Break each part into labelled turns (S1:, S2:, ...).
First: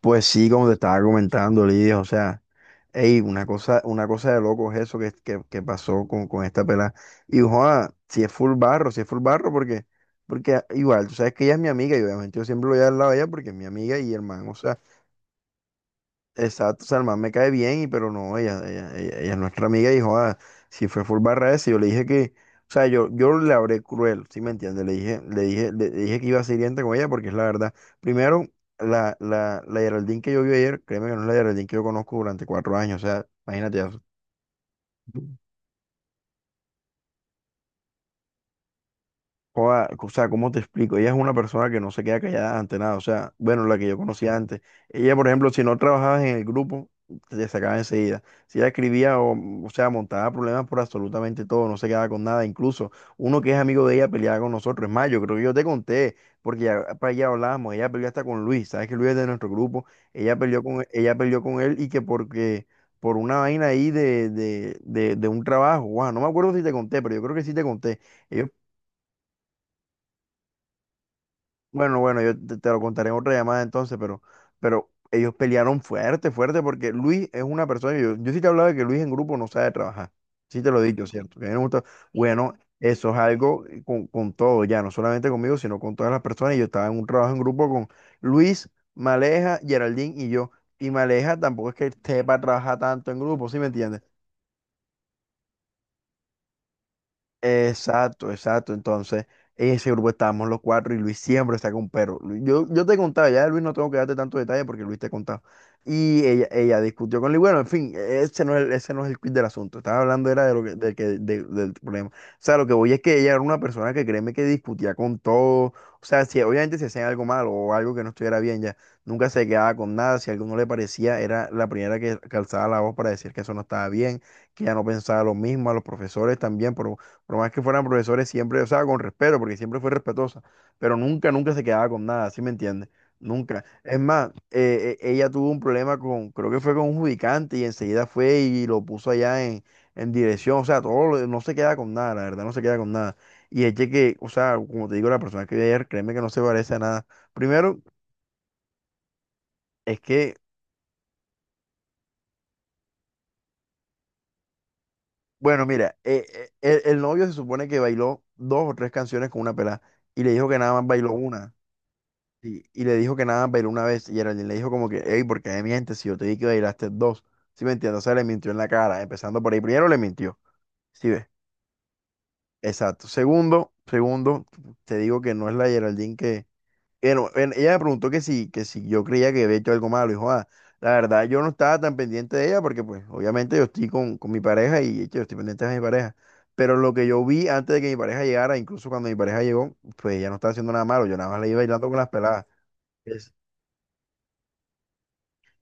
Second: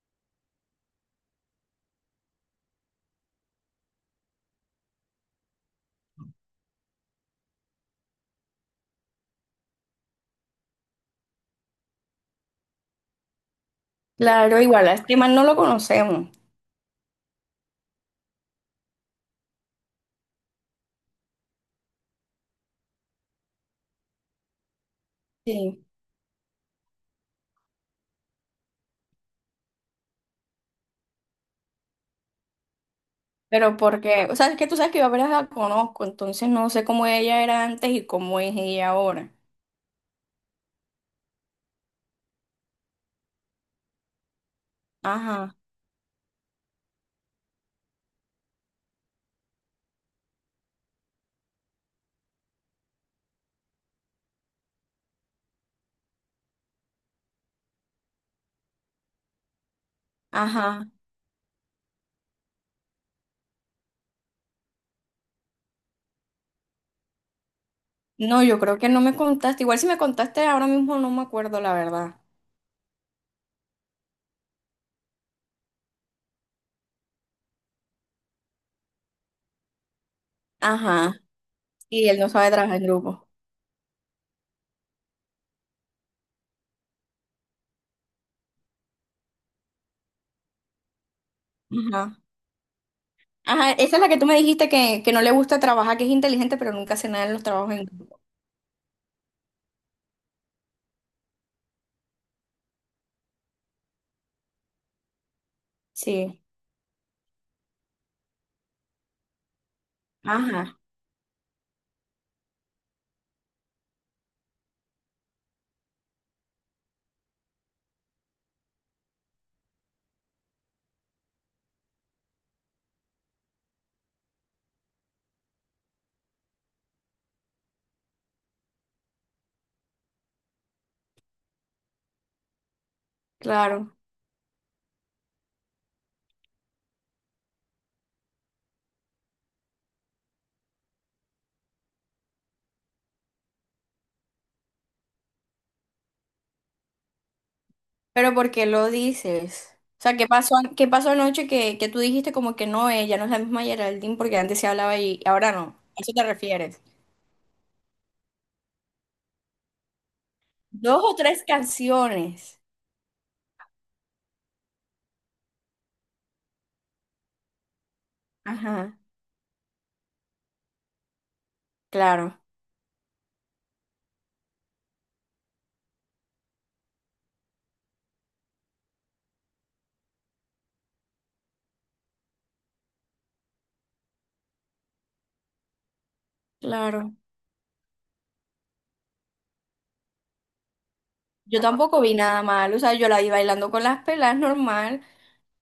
S1: Pues sí, como te estaba comentando, Lidia, o sea, ey, una cosa de loco es eso que pasó con esta pelada. Y joda, si es full barro, si es full barro, porque, porque igual, tú sabes que ella es mi amiga y obviamente yo siempre lo voy a dar al lado de ella porque es mi amiga y hermano.
S2: Claro, igual a este man no lo conocemos.
S1: Exacto, o sea, el man me cae bien, pero no, ella es nuestra amiga y dijo, ah, si fue full barra ese, yo le dije que, o sea, yo le hablé cruel, ¿sí me entiendes? Le dije, le dije,
S2: Sí.
S1: le dije que iba a ser hiriente con ella porque es la verdad. Primero, la Geraldine que yo vi ayer, créeme que no es la Geraldine que yo conozco durante 4 años, o sea,
S2: Pero
S1: imagínate eso.
S2: porque, o sea, es que tú sabes que yo apenas la conozco, entonces no sé cómo ella era antes y cómo es ella ahora.
S1: Joda, o sea, ¿cómo te explico? Ella es una persona que no se queda callada ante nada. O sea, bueno, la que yo conocía antes. Ella, por ejemplo,
S2: Ajá,
S1: si no trabajabas en el grupo, te sacaba enseguida. Si ella escribía, o sea, montaba problemas por absolutamente todo, no se quedaba con nada. Incluso uno que es amigo de ella peleaba con nosotros. Es más, yo creo que yo te conté, porque ya para allá hablábamos. Ella peleó hasta con Luis. ¿Sabes que Luis es de nuestro grupo?
S2: ajá.
S1: Ella peleó con él y que porque... por una vaina ahí de un trabajo, guau, no me acuerdo si te conté, pero yo creo que sí te conté.
S2: No,
S1: Ellos
S2: yo creo que no me contaste. Igual si me contaste ahora mismo no me acuerdo, la
S1: Bueno, bueno,
S2: verdad.
S1: yo te lo contaré en otra llamada entonces, pero ellos pelearon fuerte, fuerte, porque Luis es una persona, yo sí te hablaba de que Luis en grupo no sabe trabajar, sí te lo he dicho,
S2: Ajá.
S1: ¿cierto? Que a mí no me gusta-
S2: Y él no sabe
S1: Bueno,
S2: trabajar en
S1: eso es
S2: grupo.
S1: algo con todo, ya, no solamente conmigo, sino con todas las personas, y yo estaba en un trabajo en grupo con Luis, Maleja, Geraldine y yo, y Maleja tampoco es que
S2: Ajá.
S1: esté para trabajar tanto en grupo, ¿sí me
S2: Ajá, esa
S1: entiendes?
S2: es la que tú me dijiste que, no le gusta trabajar, que es inteligente, pero nunca hace nada en los trabajos en grupo.
S1: Exacto, exacto. Entonces, en ese grupo estábamos los cuatro y Luis siempre está con perro. Yo te contaba, ya de Luis no tengo que darte tanto detalle porque Luis te contaba. Y
S2: Sí.
S1: ella discutió con Luis. Bueno, en fin, ese no es el quid del asunto. Estaba hablando era de lo que,
S2: Ajá,
S1: del problema. O sea, lo que voy es que ella era una persona que créeme que discutía con todo. O sea, si obviamente si hacían algo malo o algo que no estuviera bien ya, nunca se quedaba con nada. Si algo no le parecía, era la primera que calzaba la voz para decir que eso no estaba bien, que ella no pensaba lo mismo, a los profesores también, pero por más que fueran profesores, siempre, o sea, con respeto, porque siempre fue respetuosa, pero nunca, nunca se quedaba con nada, ¿sí me entiendes? Nunca.
S2: claro.
S1: Es más, ella tuvo un problema con, creo que fue con un judicante y enseguida fue y lo puso allá en dirección, o sea, todo, no se queda con nada, la verdad, no se queda con nada. Y es o sea, como te digo, la persona que vi ayer, créeme que no se parece a nada. Primero,
S2: Pero ¿por qué lo dices?
S1: es
S2: O sea,
S1: que,
S2: qué pasó anoche que, tú dijiste como que no, ella no es la misma Geraldine porque antes se hablaba y ahora
S1: bueno,
S2: no?
S1: mira,
S2: ¿A eso te refieres?
S1: el novio se supone que bailó 2 o 3 canciones con una pelada y le dijo que nada más
S2: Dos
S1: bailó
S2: o tres
S1: una.
S2: canciones.
S1: Y le dijo que nada más bailó una vez. Y Geraldine le dijo como que, hey, ¿por qué mi gente? Si yo te dije que bailaste dos. ¿Sí me entiendes? O sea, le mintió en la
S2: Ajá,
S1: cara. Empezando por ahí. Primero le mintió. ¿Sí ves?
S2: claro,
S1: Exacto. Segundo, segundo, te digo que no es la Geraldine que... Bueno, ella me preguntó que si yo creía que había hecho algo malo. Y dijo, ah, la verdad yo no estaba tan pendiente de ella porque pues obviamente yo estoy con mi pareja y yo estoy pendiente de mi pareja. Pero lo que
S2: claro.
S1: yo vi antes de que mi pareja llegara, incluso cuando mi pareja llegó, pues ella no estaba haciendo nada malo. Yo nada más le iba
S2: Yo
S1: bailando con
S2: tampoco
S1: las
S2: vi nada
S1: peladas.
S2: mal, o sea, yo la vi bailando con las pelas normal.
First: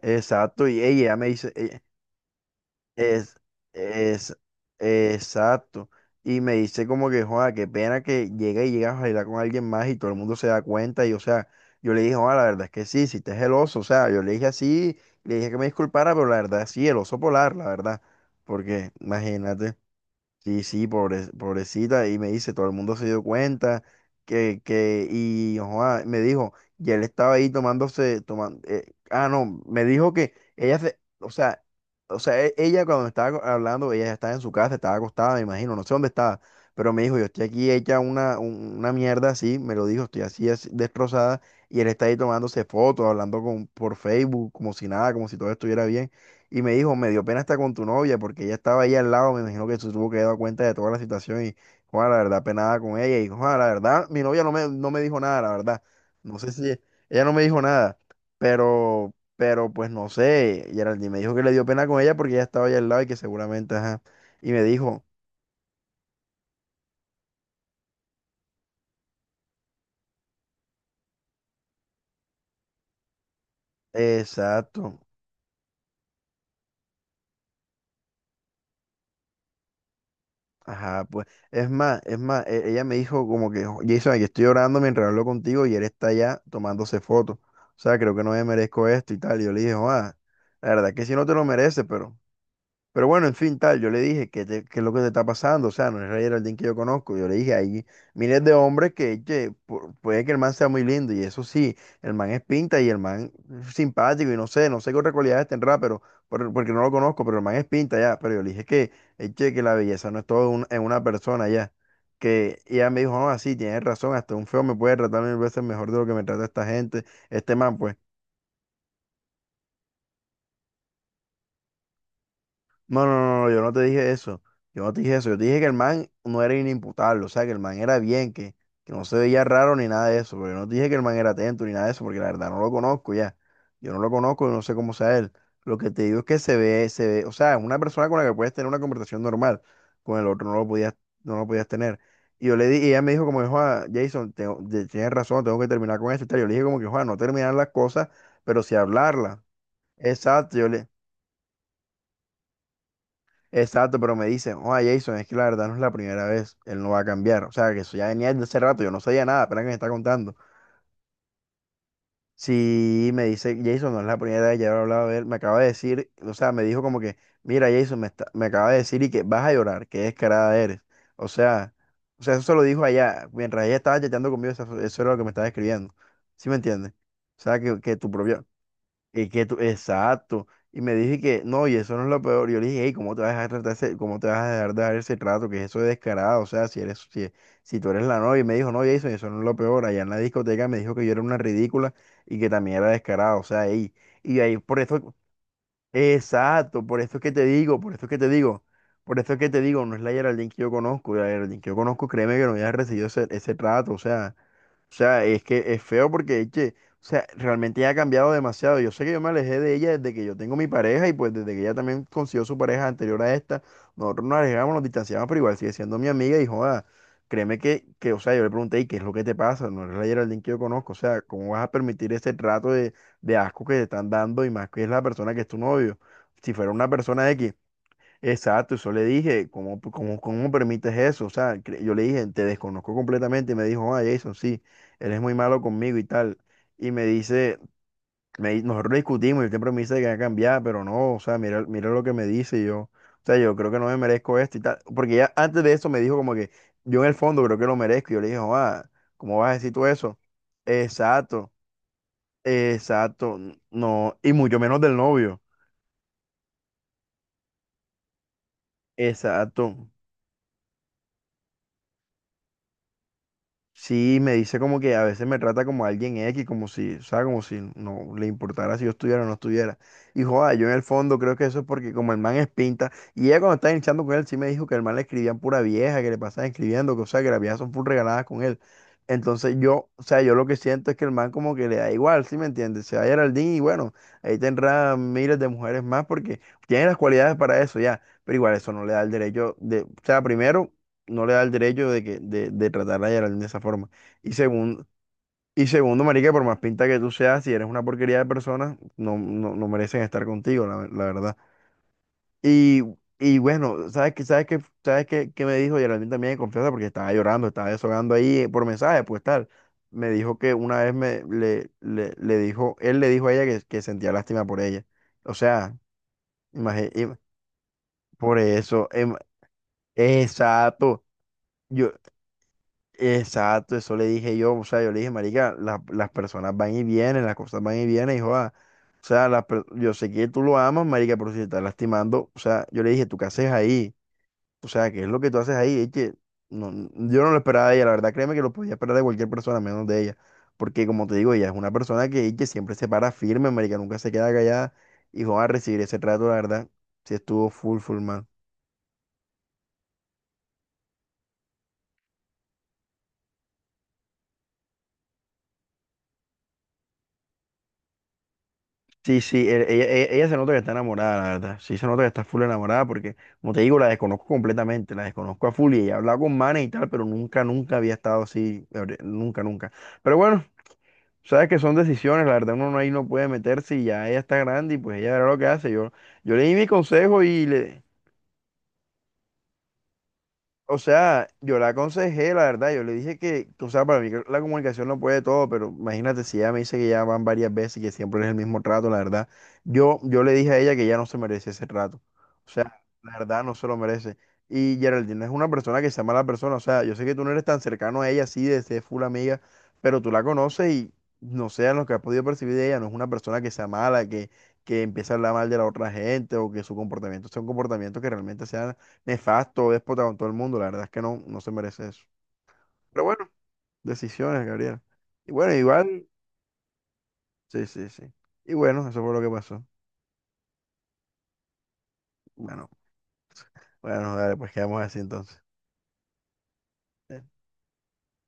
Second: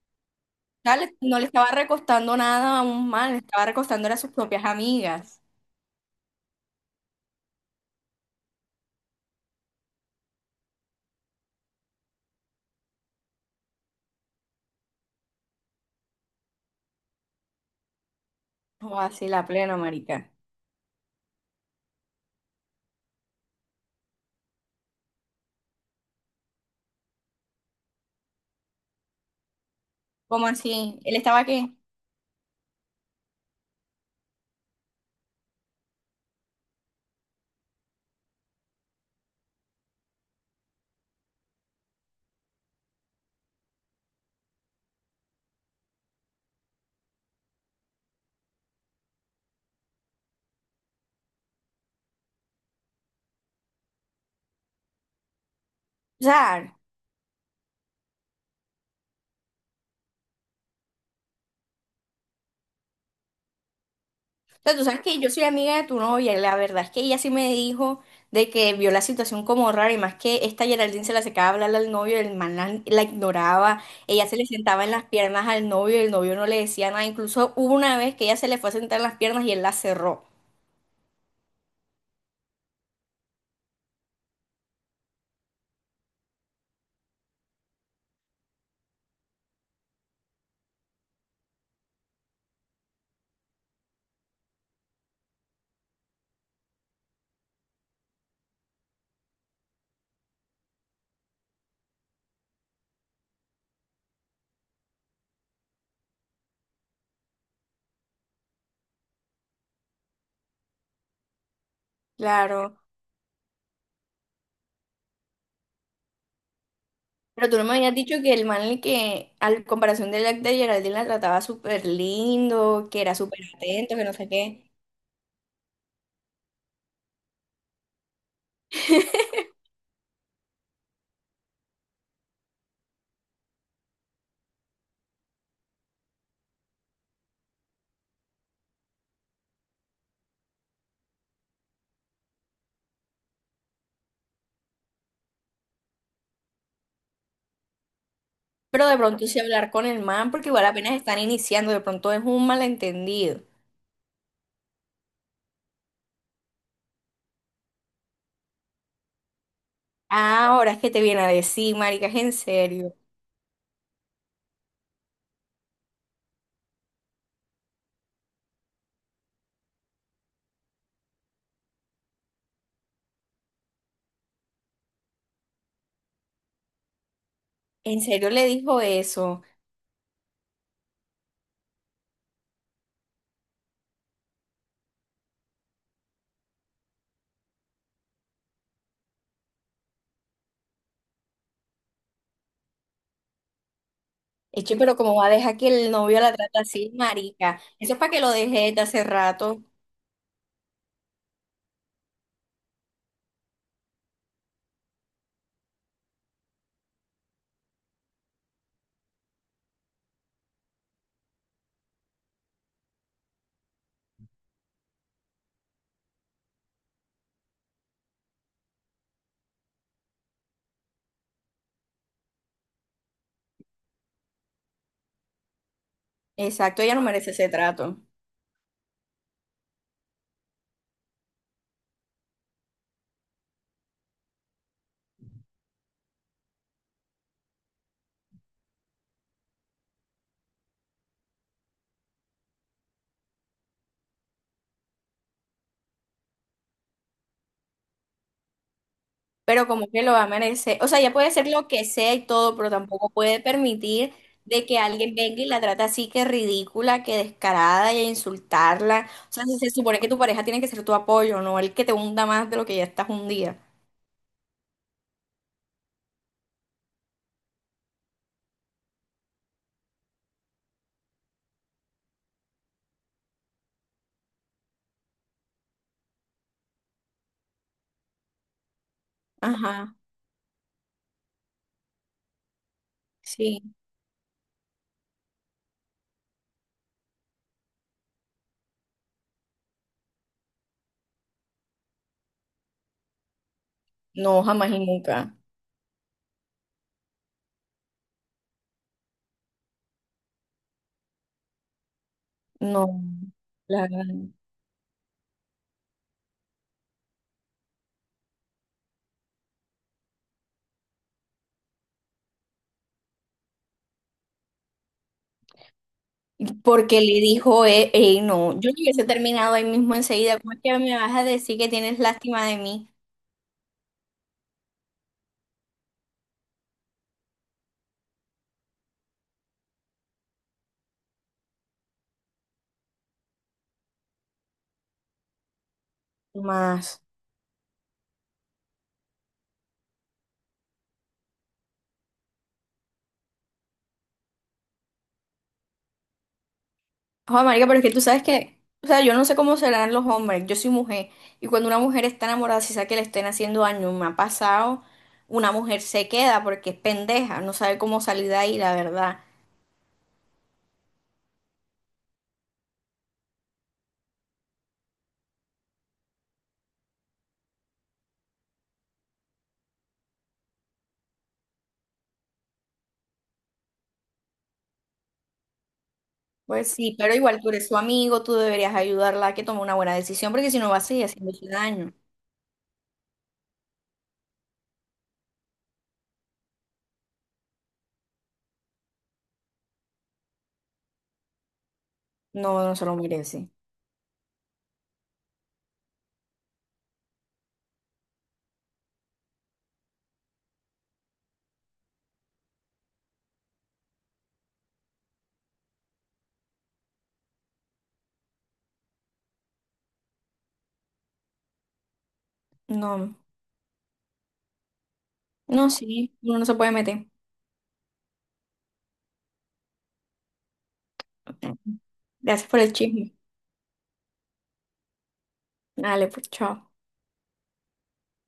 S1: Exacto, y
S2: O
S1: ella me
S2: no le
S1: dice,
S2: estaba recostando nada a un mal,
S1: es,
S2: le estaba recostando era a sus
S1: es,
S2: propias amigas.
S1: exacto, y me dice como que, joda, qué pena que llega y llegas a bailar con alguien más y todo el mundo se da cuenta, y o sea, yo le dije, joda, la verdad es que sí, si te es el oso, o sea, yo le dije así, le dije que me disculpara, pero la verdad sí, el oso polar, la verdad, porque
S2: O así, la
S1: imagínate.
S2: plena, marica.
S1: Sí, sí, pobrecita. Y me dice, todo el mundo se dio cuenta y joa, me dijo, y él estaba ahí tomando, ah, no, me dijo que
S2: ¿Cómo así? ¿Él
S1: o
S2: estaba
S1: sea,
S2: qué?
S1: ella cuando me estaba hablando, ella ya estaba en su casa, estaba acostada, me imagino, no sé dónde estaba, pero me dijo, yo estoy aquí hecha una mierda así, me lo dijo, estoy así, así destrozada, y él está ahí tomándose fotos, hablando por Facebook, como si nada, como si todo estuviera bien. Y me dijo, me dio pena estar con tu novia, porque ella estaba ahí al lado, me imagino que se tuvo que dar cuenta de toda la situación y, Juan, la verdad, penada con ella. Y, Juan, la verdad, mi novia no me dijo nada, la verdad.
S2: O
S1: No sé si,
S2: sea,
S1: ella no me dijo nada, pero, pues no sé, Geraldine me dijo que le dio pena con ella porque ella estaba ahí al lado y que seguramente, ajá. Y me
S2: tú sabes
S1: dijo,
S2: que yo soy amiga de tu novia, y la verdad es que ella sí me dijo de que vio la situación como rara y más que esta Geraldine se la secaba a hablarle al novio, el man la ignoraba, ella se le sentaba en
S1: exacto.
S2: las piernas al novio y el novio no le decía nada, incluso hubo una vez que ella se le fue a sentar en las piernas y él la cerró.
S1: Ajá, pues, es más, ella me dijo como que: Jason, aquí estoy orando mientras hablo contigo y él está allá tomándose fotos. O sea, creo que no me merezco esto y tal". Y yo le dije, ah, la verdad es que sí no te lo mereces, pero bueno, en fin, tal, yo le dije que, que es lo que te está pasando, o sea, no es Ray Geraldine que yo conozco. Yo le dije, hay miles de hombres que, che, puede que el man sea muy lindo, y eso sí, el man es pinta y el man es simpático, y no sé, no sé qué otras cualidades tendrá, pero, porque no lo conozco, pero el man es pinta ya, pero yo le dije que, che, que la belleza no es todo en una persona ya, que y
S2: Claro,
S1: ella me dijo, no, así, tienes razón, hasta un feo me puede tratar 1.000 veces mejor de lo que me trata esta gente,
S2: pero
S1: este
S2: tú no
S1: man,
S2: me habías
S1: pues.
S2: dicho que el man el que al comparación de la de Geraldine la trataba súper lindo, que
S1: No, no,
S2: era
S1: no,
S2: súper
S1: no, yo no te
S2: atento, que
S1: dije
S2: no sé
S1: eso.
S2: qué,
S1: Yo no te dije eso. Yo te dije que el man no era inimputable, o sea, que el man era bien, que no se veía raro ni nada de eso. Pero yo no te dije que el man era atento ni nada de eso, porque la verdad no lo conozco ya. Yo no lo conozco y no sé cómo sea él. Lo que te digo es que se ve, o sea, es una persona con la que puedes tener una conversación normal. Con el otro no lo podías tener. Y y ella me dijo como, Juan, Jason, tienes razón, tengo que terminar con esto y tal. Yo le dije como que, Juan, no terminar las cosas, pero sí
S2: pero de pronto
S1: hablarlas.
S2: sí hablar con el man porque
S1: Exacto,
S2: igual apenas están iniciando, de pronto es un malentendido.
S1: exacto, pero me dicen, oh, Jason, es que la verdad no es la primera vez, él no va a cambiar. O sea, que eso ya venía desde hace rato, yo no sabía nada, apenas que me está contando.
S2: Ah, ahora es que te viene a decir, marica, es en serio.
S1: Sí, me dice, Jason, no es la primera vez, ya he hablado de él, me acaba de decir, o sea, me dijo como que, mira, Jason, me acaba de decir y que vas a llorar, que descarada eres. O sea, eso se lo dijo allá, mientras ella estaba chateando conmigo, eso era lo que me estaba escribiendo. ¿Sí me entiendes? O sea, que
S2: En
S1: tu
S2: serio le
S1: propio,
S2: dijo
S1: y
S2: eso.
S1: que tú, exacto. Y me dije que, no, y eso no es lo peor. Yo le dije, hey, ¿cómo te vas a dejar dar ese trato? Que eso es descarado. O sea, si tú eres la novia. Y me dijo, no, Jason, eso no es lo peor. Allá en la discoteca me dijo que yo era una ridícula y que también era descarado. O sea, ey. Y ahí,
S2: Eche, pero ¿cómo va a dejar que el novio la trate
S1: exacto,
S2: así,
S1: por esto es que te
S2: marica?
S1: digo, por
S2: Eso es
S1: esto es
S2: para
S1: que
S2: que
S1: te
S2: lo
S1: digo,
S2: deje desde hace
S1: por esto es que te
S2: rato.
S1: digo, no es la Geraldine que yo conozco. La Geraldine que yo conozco, créeme que no había recibido ese trato. O sea. O sea, es que es feo o sea, realmente ella ha cambiado demasiado. Yo sé que yo me alejé de ella desde que yo tengo mi pareja, y pues desde que ella también consiguió su pareja anterior a esta, nosotros nos alejamos, nos distanciamos, pero igual sigue siendo mi amiga. Y joda, créeme o sea, yo le pregunté, ¿y qué es lo que te pasa? No eres la Geraldine que yo conozco. O sea, ¿cómo vas a permitir ese trato de asco que te están dando? Y más que es la persona que es tu novio. Si fuera
S2: Exacto,
S1: una
S2: ella no
S1: persona
S2: merece ese
S1: X.
S2: trato.
S1: Exacto, eso le dije, cómo permites eso? O sea, yo le dije, te desconozco completamente. Y me dijo, ah, Jason, sí, él es muy malo conmigo y tal. Y me dice, nosotros discutimos y él siempre me dice que va a cambiar, pero no. O sea, mira lo que me dice. Y yo, o sea, yo creo que no me merezco esto y tal. Porque ya antes de eso me dijo como que yo en el fondo creo que lo merezco. Y yo le dije, ah, ¿cómo vas a
S2: Pero
S1: decir tú
S2: como que lo
S1: eso?
S2: va a merecer. O sea, ella puede hacer
S1: Exacto,
S2: lo que sea y todo, pero tampoco
S1: exacto,
S2: puede permitir
S1: no, y mucho
S2: de que
S1: menos del
S2: alguien
S1: novio,
S2: venga y la trate así, que ridícula, que descarada y a insultarla. O sea, se
S1: exacto.
S2: supone que tu pareja tiene que ser tu apoyo, no el que te hunda más de lo que ya estás hundida.
S1: Sí, me dice como que a veces me trata como alguien X, como si, o sea, como si no le importara si yo estuviera o no estuviera. Y joda, yo en el fondo creo que eso es porque como el man es pinta, y ella cuando estaba hinchando con él sí me dijo que el man le escribían pura vieja, que le pasaban escribiendo, que o sea, que las viejas son full regaladas con él. Entonces yo,
S2: Ajá,
S1: o sea, yo lo que siento es que el man como que le da igual, ¿sí me entiendes? Se va a Geraldine y
S2: sí.
S1: bueno, ahí tendrá miles de mujeres más, porque tiene las cualidades para eso ya, pero igual eso no le da el derecho de, o sea, primero no le da el derecho de tratar a Geraldine de esa forma. Y
S2: No, jamás y
S1: segundo,
S2: nunca.
S1: y segundo, marica, por más pinta que tú seas, si eres una porquería de persona, no, no, no merecen estar contigo, la verdad. Y,
S2: No,
S1: y
S2: la
S1: bueno,
S2: gran-
S1: sabes qué, qué me dijo Geraldine también de confianza? Porque estaba llorando, estaba deshogando ahí por mensaje, pues tal. Me dijo que una vez le dijo, él le dijo a ella que sentía lástima por ella. O sea,
S2: porque
S1: imagínate,
S2: le dijo, ey,
S1: por
S2: no, yo le
S1: eso,
S2: hubiese terminado ahí mismo enseguida. ¿Cómo es que me
S1: exacto.
S2: vas a decir que
S1: Yo,
S2: tienes lástima de mí?
S1: exacto, eso le dije yo. O sea, yo le dije, marica, las personas van y vienen, las cosas van y vienen, hijo joda, o sea, yo sé que tú lo amas, marica, pero si te estás lastimando, o sea, yo le dije, ¿tú qué haces ahí? O sea, ¿qué es lo que tú haces ahí? Es que
S2: No
S1: no,
S2: más.
S1: yo no lo esperaba de ella, la verdad. Créeme que lo podía esperar de cualquier persona, menos de ella, porque como te digo, ella es una persona que, y que siempre se para firme, marica, nunca se queda callada. Y joda, recibir ese trato, la verdad, sí
S2: Ojo,
S1: estuvo
S2: marica, pero
S1: full,
S2: es que tú
S1: full
S2: sabes
S1: mal.
S2: que, o sea, yo no sé cómo serán los hombres, yo soy mujer, y cuando una mujer está enamorada, si sabe que le estén haciendo daño, me ha pasado, una mujer se queda porque es pendeja, no sabe cómo salir de ahí, la
S1: Sí,
S2: verdad.
S1: sí, ella, ella se nota que está enamorada, la verdad. Sí, se nota que está full enamorada porque, como te digo, la desconozco completamente, la desconozco a full. Y ella ha hablado con manes y tal, pero nunca, nunca había estado así, nunca, nunca. Pero bueno, sabes que son decisiones, la verdad, uno no- ahí no puede meterse, y ya ella está grande y pues ella verá lo que hace. Yo le di mi
S2: Pues sí, pero
S1: consejo
S2: igual tú eres su amigo, tú deberías ayudarla a que tome una buena decisión, porque si no va
S1: o
S2: a seguir
S1: sea,
S2: haciendo
S1: yo la
S2: daño.
S1: aconsejé, la verdad. Yo le dije o sea, para mí que la comunicación no puede todo, pero imagínate si ella me dice que ya van varias veces y que siempre es el mismo trato, la verdad. Yo le dije a ella que ya no se merece ese trato. O
S2: No, no
S1: sea,
S2: se lo
S1: la verdad
S2: merece.
S1: no se lo merece. Y Geraldine es una persona que sea mala persona, o sea, yo sé que tú no eres tan cercano a ella así de ser full amiga, pero tú la conoces y no sé, en lo que has podido percibir de ella, no es una persona que sea mala, que empiece a hablar mal de la otra gente, o que su comportamiento sea un comportamiento que realmente sea nefasto, déspota con todo el mundo. La verdad es que no, no se merece eso. Pero
S2: No.
S1: bueno, decisiones, Gabriel. Y bueno,
S2: No,
S1: igual,
S2: sí, uno no se puede meter.
S1: sí, sí, sí. Y bueno, eso fue lo que pasó.
S2: Gracias por
S1: Bueno,
S2: el chisme.
S1: bueno, dale, pues quedamos así entonces.
S2: Dale, pues, chao.